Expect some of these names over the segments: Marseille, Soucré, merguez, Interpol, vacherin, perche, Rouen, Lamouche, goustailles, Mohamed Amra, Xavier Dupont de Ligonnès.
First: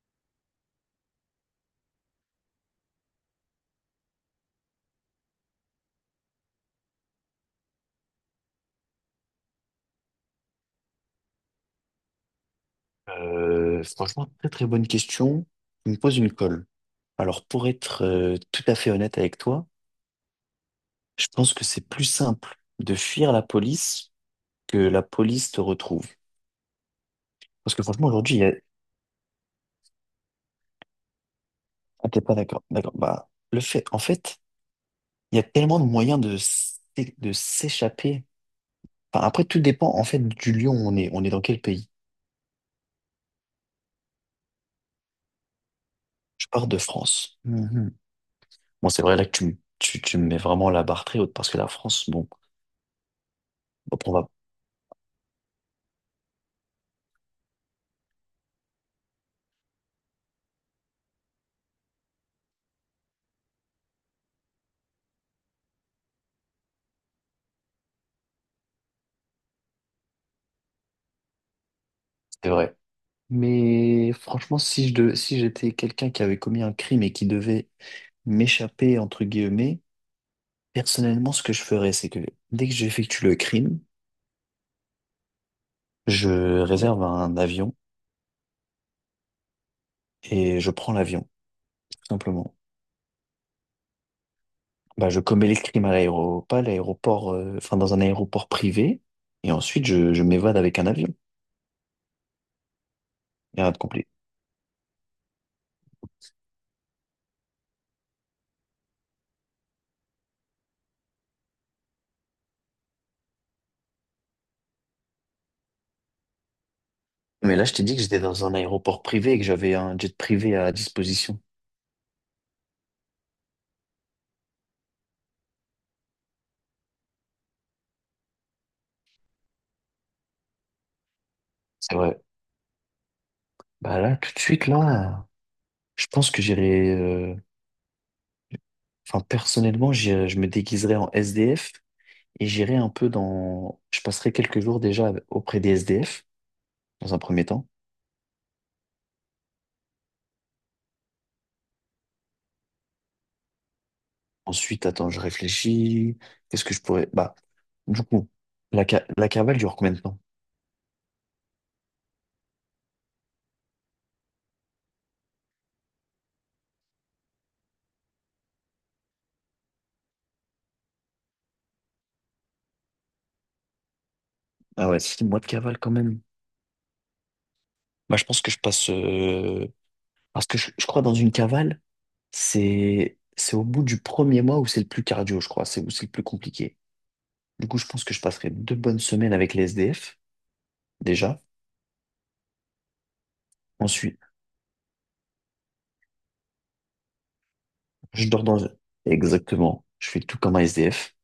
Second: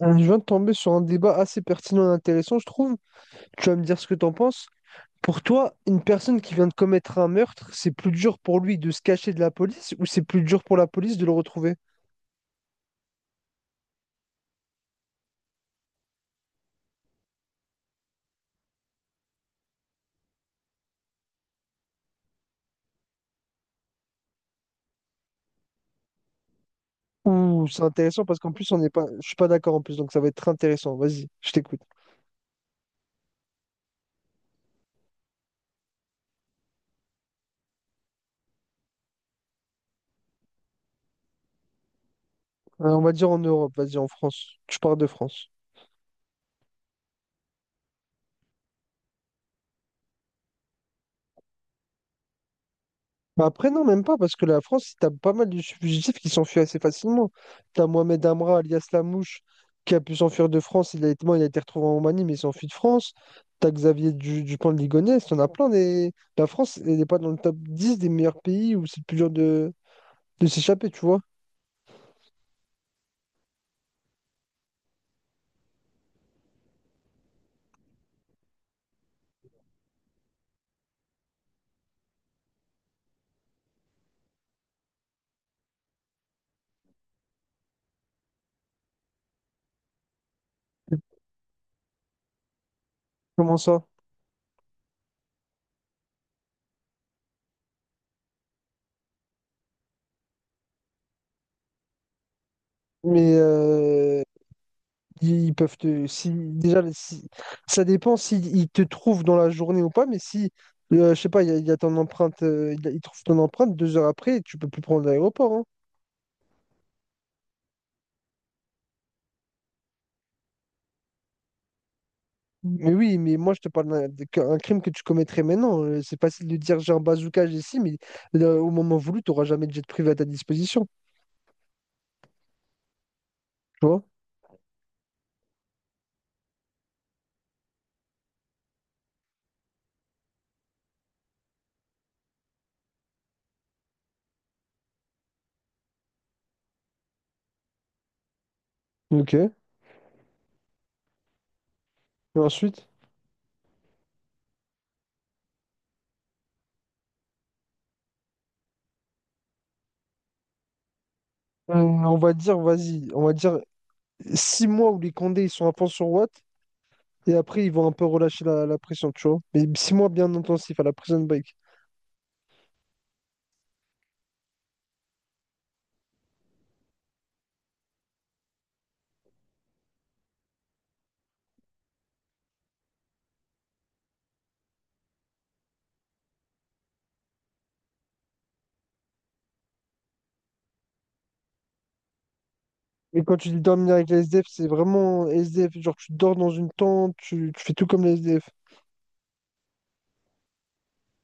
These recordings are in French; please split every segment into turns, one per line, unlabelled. On vient de tomber sur un débat assez pertinent et intéressant, je trouve. Tu vas me dire ce que t'en penses. Pour toi, une personne qui vient de commettre un meurtre, c'est plus dur pour lui de se cacher de la police ou c'est plus dur pour la police de le retrouver?
Franchement, très très bonne question. Tu me poses une colle. Alors, pour être tout à fait honnête avec toi, je pense que c'est plus simple de fuir la police que la police te retrouve.
Ouh,
Parce
c'est
que franchement,
intéressant
aujourd'hui,
parce
il y
qu'en
a...
plus, on n'est pas, je suis pas d'accord en plus, donc ça va être très intéressant. Vas-y, je t'écoute.
Ah, t'es pas d'accord. D'accord. Bah, le fait, en fait, il y a tellement de moyens de s'échapper. Enfin, après, tout dépend en fait du lieu où on est. On est dans quel pays?
On va dire en Europe, vas-y, en France. Tu parles de France.
Je pars de France. Mhm. Bon, c'est vrai là que tu me mets vraiment la barre très haute parce que la France, bon,
Bah après, non, même
on
pas,
va.
parce que la France, t'as pas mal de fugitifs qui s'enfuient assez facilement. T'as Mohamed Amra, alias Lamouche, qui a pu s'enfuir de France. Il a été, bon, il a été retrouvé en Roumanie, mais il s'enfuit de France. T'as Dupont de Ligonnès. T'en as plein. Des... La France, elle n'est pas dans le top 10 des meilleurs pays où c'est le plus dur de s'échapper, tu vois.
C'est vrai. Mais franchement, si je devais- si j'étais quelqu'un qui avait commis un crime et qui devait m'échapper, entre guillemets, personnellement, ce que je ferais, c'est que dès que j'effectue le crime, je réserve un avion et je prends l'avion, tout simplement.
Comment ça?
Bah, je commets les crimes pas à l'aéroport, enfin dans un aéroport privé, et ensuite je m'évade avec un avion.
Mais
Et rien de compliqué.
ils peuvent te. Si, déjà, si- Ça dépend s'ils te trouvent dans la journée ou pas, mais si, je sais pas, il y a ton empreinte, ils trouvent ton empreinte 2 heures après, tu peux plus prendre l'aéroport, hein.
Mais là, je t'ai dit que j'étais dans un aéroport privé et que j'avais un jet privé à disposition.
Mais oui, mais moi, je te parle qu'un crime que tu commettrais maintenant. C'est facile de dire j'ai un bazooka, j'ai ci, mais au moment voulu, tu n'auras jamais de jet privé à ta disposition.
C'est vrai.
Tu
Bah
vois?
là, tout de suite, là, je pense que j'irai. Enfin, personnellement, je me déguiserai en SDF et j'irai un peu dans. Je passerai quelques jours déjà auprès des SDF, dans un premier temps.
Ok. Et ensuite,
Ensuite, attends, je réfléchis. Qu'est-ce que je pourrais. Bah, du coup, la cavale dure combien de temps?
on va dire, vas-y, on va dire 6 mois où les Condés ils sont à fond sur Watt. Et après, ils vont un peu relâcher la pression, tu vois. Mais 6 mois bien intensif à la prison break.
Ah ouais, 6 mois de cavale quand même. Bah, je pense que je passe. Parce que je crois dans une cavale. C'est au bout du premier mois où c'est le plus cardio, je crois. C'est où c'est le plus compliqué. Du coup, je pense que je passerai 2 bonnes semaines avec les SDF, déjà.
Mais quand tu dis dormir avec les
Ensuite,
SDF, c'est vraiment SDF. Genre, tu dors dans une tente, tu fais tout comme les
je dors
SDF.
dans... Exactement. Je fais tout comme un SDF.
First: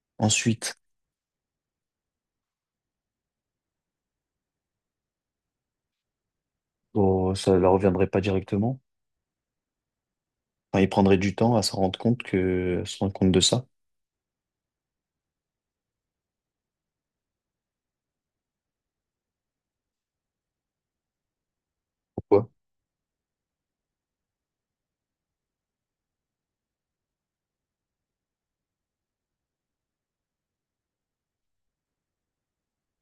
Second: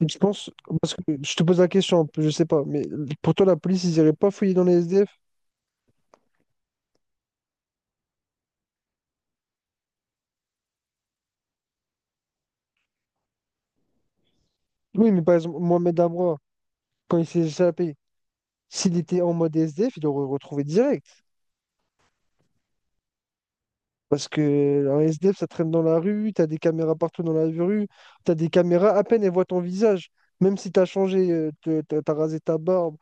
Et tu penses,
Ensuite,
parce que je te pose la question, un peu, je sais pas, mais pour toi, la police, ils iraient pas fouiller dans les SDF?
oh, ça leur reviendrait pas directement. Enfin, ils prendraient du temps à se rendre compte que... se rendre compte de ça.
Oui, mais par exemple, Mohamed Amra, quand il s'est échappé, s'il était en mode SDF, il l'aurait retrouvé direct.
Pourquoi?
Parce que un SDF, ça traîne dans la rue, t'as des caméras partout dans la rue, t'as des caméras, à peine elles voient ton visage. Même si t'as changé, t'as rasé ta barbe,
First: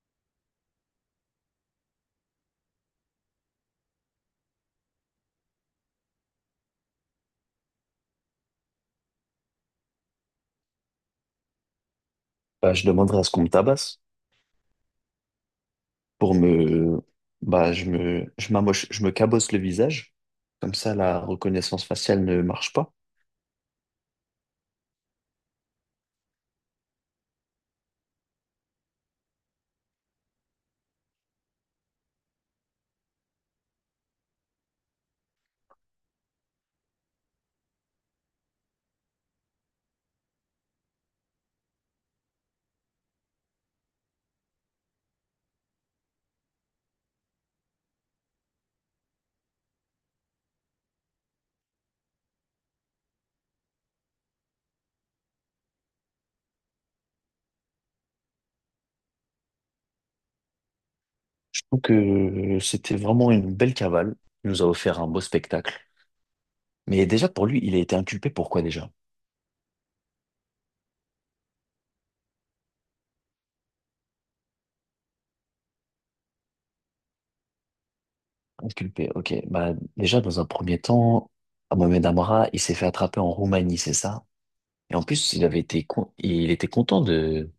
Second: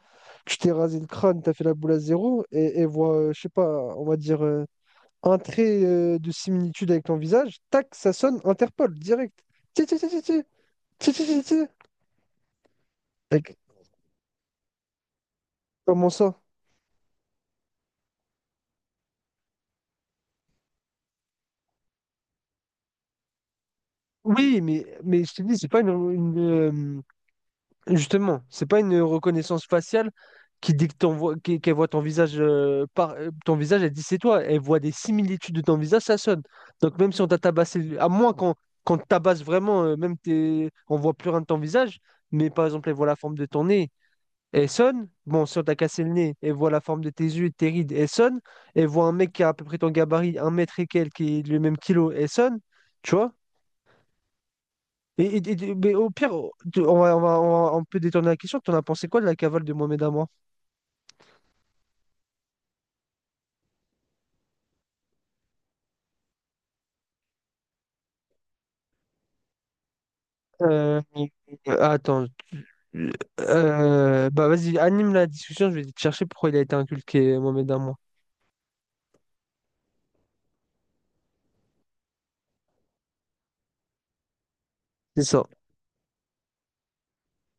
tu t'es rasé le crâne, t'as fait la boule à zéro, et elles voient, je sais pas, on va dire, un trait de similitude avec ton visage, tac, ça sonne Interpol, direct. Ti, ti, ti, ti, ti, ti, ti, ti, ti.
Bah, je demanderai à ce qu'on me
Mec,
tabasse
comment
pour
ça?
me... Bah, je me... Je m'amoche... je me cabosse le visage. Comme ça, la reconnaissance faciale ne marche pas.
Oui, mais je te dis, c'est pas une, justement, c'est pas une reconnaissance faciale qui dit que qu'elle voit ton visage par ton visage, elle dit c'est toi. Elle voit des similitudes de ton visage, ça sonne. Donc même si on t'a tabassé, à moins qu'on te tabasse vraiment, même t'es, on voit plus rien de ton visage, mais par exemple elle voit la forme de ton nez, elle sonne. Bon, si on t'a cassé le nez, elle voit la forme de tes yeux, et de tes rides, elle sonne. Elle voit un mec qui a à peu près ton gabarit, un mètre et quelques, qui est le même kilo, elle sonne. Tu vois? Mais au pire, on peut détourner la question. T'en as pensé quoi de la cavale de Mohamed Amour?
Je trouve que c'était vraiment une belle cavale. Il nous a offert un beau spectacle. Mais déjà, pour lui, il a été inculpé. Pourquoi déjà?
Euh, Attends. Bah vas-y, anime la discussion. Je vais te chercher pourquoi il a été inculqué, Mohamed Amour.
Inculpé, ok. Bah, déjà, dans un premier temps, Mohamed Amra, il s'est fait attraper en Roumanie, c'est ça? Et en
C'est
plus,
ça.
il était content de,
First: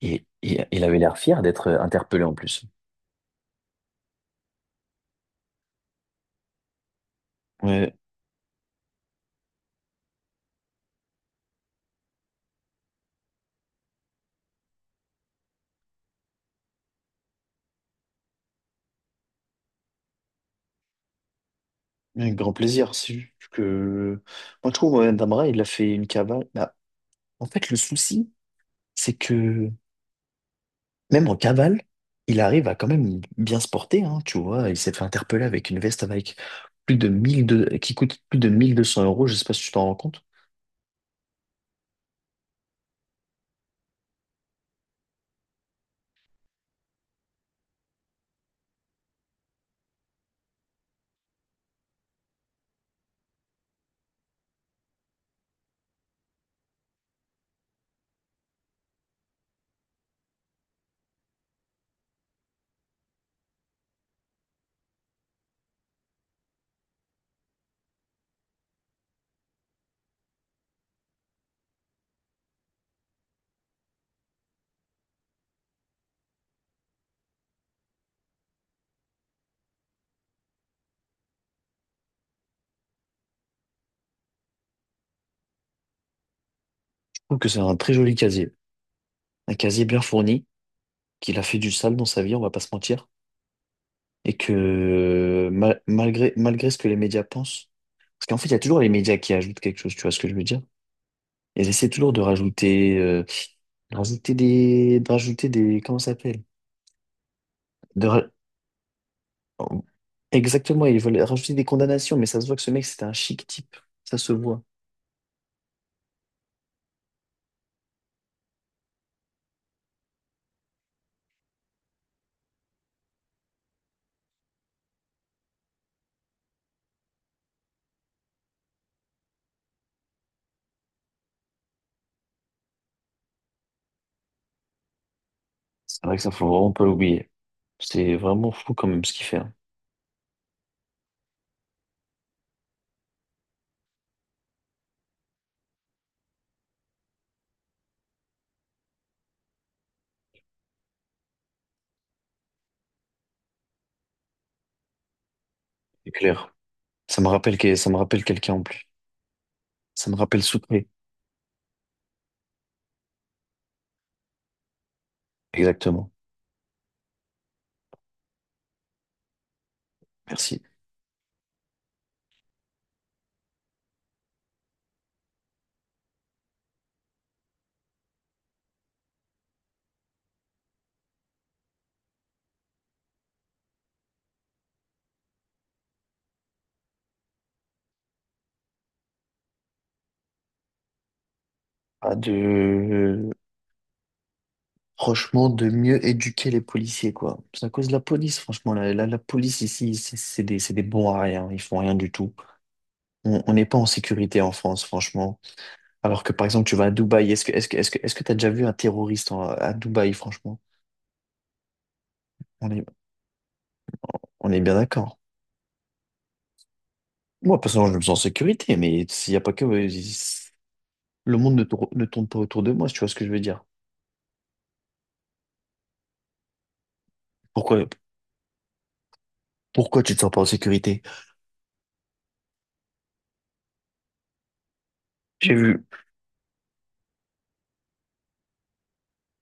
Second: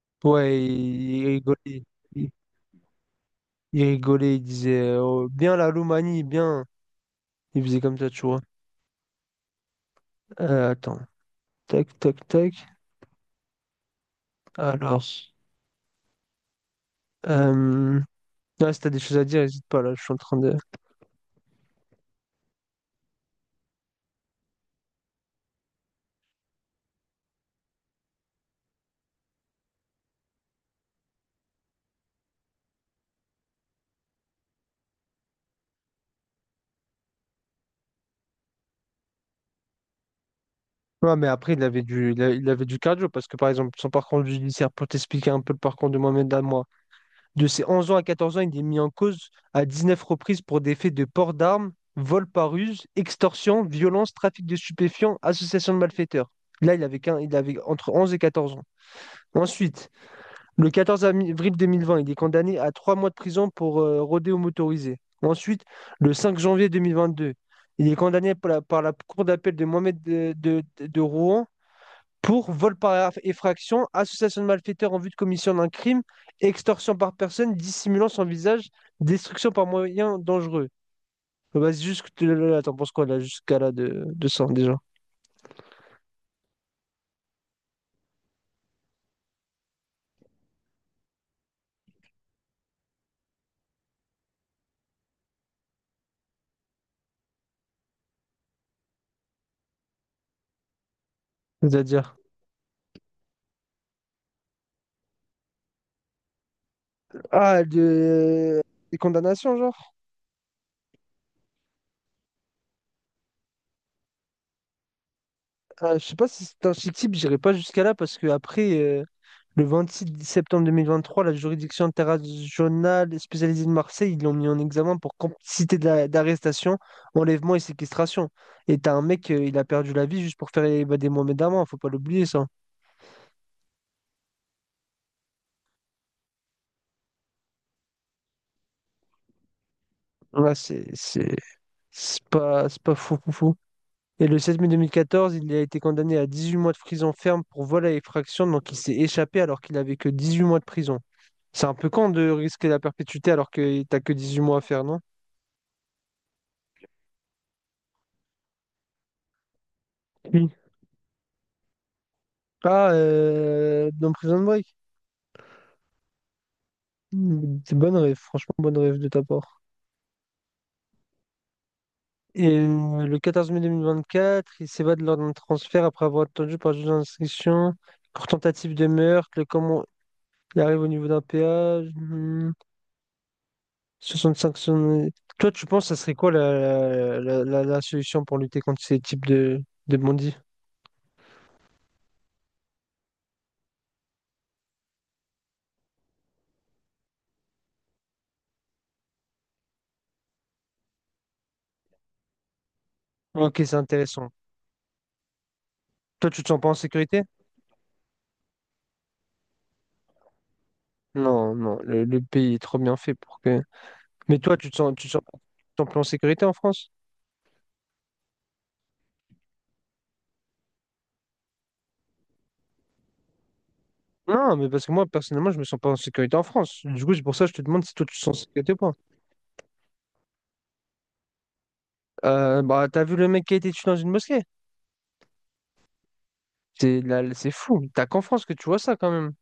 Ouais,
il avait l'air
il
fier d'être
rigolait.
interpellé
Il,
en plus.
il rigolait. Il disait oh, bien la Roumanie, bien. Il faisait
Ouais,
comme ça, tu vois. Attends. Tac, tac, tac. Alors. Euh... ouais, si t'as des choses à dire, n'hésite pas là. Je suis en train de.
avec grand plaisir. C'est juste que, moi, je trouve, Mohamed Amra, il a fait une cavale. Bah, en fait, le souci, c'est que même en cavale, il arrive à quand même bien se porter, hein, tu vois. Il s'est fait interpeller avec une veste avec plus de 1200, qui coûte plus de 1 200 euros, je sais pas si tu t'en rends compte.
Ouais, mais après, il avait du, il avait du cardio parce que, par exemple, son parcours judiciaire, pour t'expliquer un peu le parcours de Mohamed moi de ses 11 ans à 14 ans, il est mis en cause à 19 reprises pour des faits de port d'armes, vol par ruse, extorsion, violence, trafic de stupéfiants, association de malfaiteurs. Là, il avait entre 11 et 14 ans. Ensuite, le 14 avril 2020, il est condamné à 3 mois de prison pour rodéo motorisé. Ensuite, le 5 janvier 2022, il est condamné par par la cour d'appel de de Rouen pour vol par effraction, association de malfaiteurs en vue de commission d'un crime, extorsion par personne dissimulant son visage, destruction par moyen dangereux. Bah, juste, là, t'en penses quoi là, jusqu'à là de ça déjà?
Je trouve que c'est un très joli casier. Un casier bien fourni, qu'il a fait du sale dans sa vie, on va pas se mentir. Et que malgré ce que les médias pensent, parce qu'en fait, il y a toujours les médias qui ajoutent quelque chose, tu vois ce que je veux dire? Ils essaient toujours
C'est-à-dire.
de rajouter comment ça s'appelle?
Ah, de... des condamnations,
Oh,
genre?
exactement, ils veulent rajouter des condamnations, mais ça se voit que ce mec, c'était un chic type. Ça se voit.
Ah, je sais pas si c'est un chic type, j'irai pas jusqu'à là parce que après le 26 septembre 2023, la juridiction interrégionale spécialisée de Marseille, ils l'ont mis en examen pour complicité d'arrestation, enlèvement et séquestration. Et t'as un mec, il a perdu la vie juste pour faire évader Mohamed Amman, faut pas l'oublier ça.
C'est vrai que ça, faut vraiment pas l'oublier. C'est vraiment fou quand même ce qu'il fait, hein.
Ouais, c'est pas fou fou fou. Et le 7 mai 2014, il a été condamné à 18 mois de prison ferme pour vol à effraction, donc il s'est échappé alors qu'il avait que 18 mois de prison. C'est un peu con de risquer la perpétuité alors que t'as que 18 mois à faire, non?
C'est clair. Ça me rappelle quelqu'un en plus. Ça me rappelle
Oui.
Soucré.
Ah, dans Prison Break.
Exactement.
Mm, c'est bonne rêve, franchement, bonne rêve de ta part.
Merci.
Et le 14 mai 2024, il s'évade lors d'un transfert après avoir attendu par le juge d'instruction pour tentative de meurtre. Le comment il arrive au niveau d'un péage. Hmm, cinq son- toi, tu penses, ça serait quoi la solution pour lutter contre ces types de bandits?
Pas de... Franchement, de mieux éduquer les policiers, quoi. C'est à cause de la police, franchement. La police ici, c'est des bons à rien. Ils font rien du tout. On
Ok,
n'est
c'est
pas en
intéressant.
sécurité en France, franchement. Alors
Toi,
que
tu
par
te sens
exemple,
pas en
tu vas à
sécurité?
Dubaï, est-ce que t'as déjà vu un terroriste à Dubaï, franchement?
Non, non, le pays est
On
trop
est,
bien fait pour que. Mais
on
toi,
est bien d'accord.
tu te sens plus en sécurité en France?
Moi, personnellement, je me sens en sécurité, mais s'il n'y a pas que, le monde ne tourne pas autour de moi, si tu vois ce que je veux dire.
Non, mais parce que moi, personnellement, je me sens pas en sécurité en France. Du coup, c'est pour ça que je te demande
Pourquoi,
si toi, tu te sens en sécurité ou pas.
pourquoi tu te sens pas en sécurité?
Bah, t'as vu le mec qui a été tué dans une mosquée?
J'ai vu.
C'est là, c'est fou. T'as qu'en France que tu vois ça quand même.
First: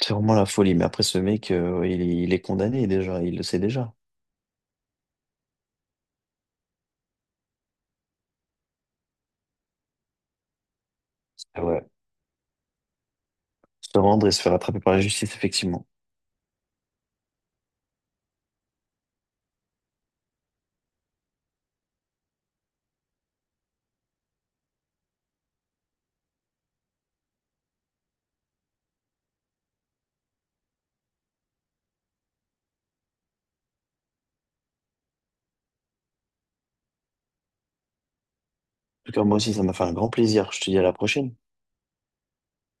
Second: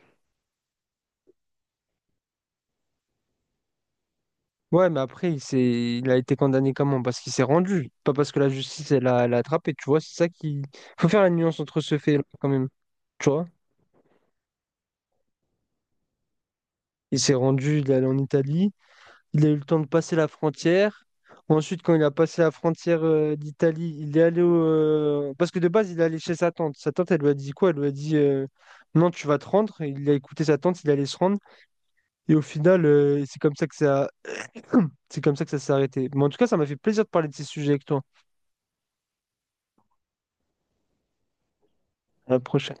C'est vraiment la folie, mais après ce mec, il est condamné déjà, il le sait déjà.
Ouais, mais après, il a été condamné comment? Parce qu'il s'est rendu, pas parce que la justice, elle l'a attrapé. Tu vois, c'est ça qui. Faut faire la nuance
Ah
entre
ouais.
ce fait-là quand même. Tu vois?
Se rendre et se faire attraper par la justice, effectivement.
Il s'est rendu, il est allé en Italie. Il a eu le temps de passer la frontière. Ensuite, quand il a passé la frontière d'Italie, il est allé au... parce que de base, il est allé chez sa tante. Sa tante, elle lui a dit quoi? Elle lui a dit non, tu vas te rendre. Il a écouté sa tante, il allait se rendre. Et au final, c'est comme ça que ça... c'est comme ça que ça s'est arrêté. Mais en tout cas, ça m'a fait plaisir de parler de ces sujets avec toi.
En tout cas, moi aussi, ça m'a fait un grand plaisir. Je te dis à la prochaine.
À la prochaine.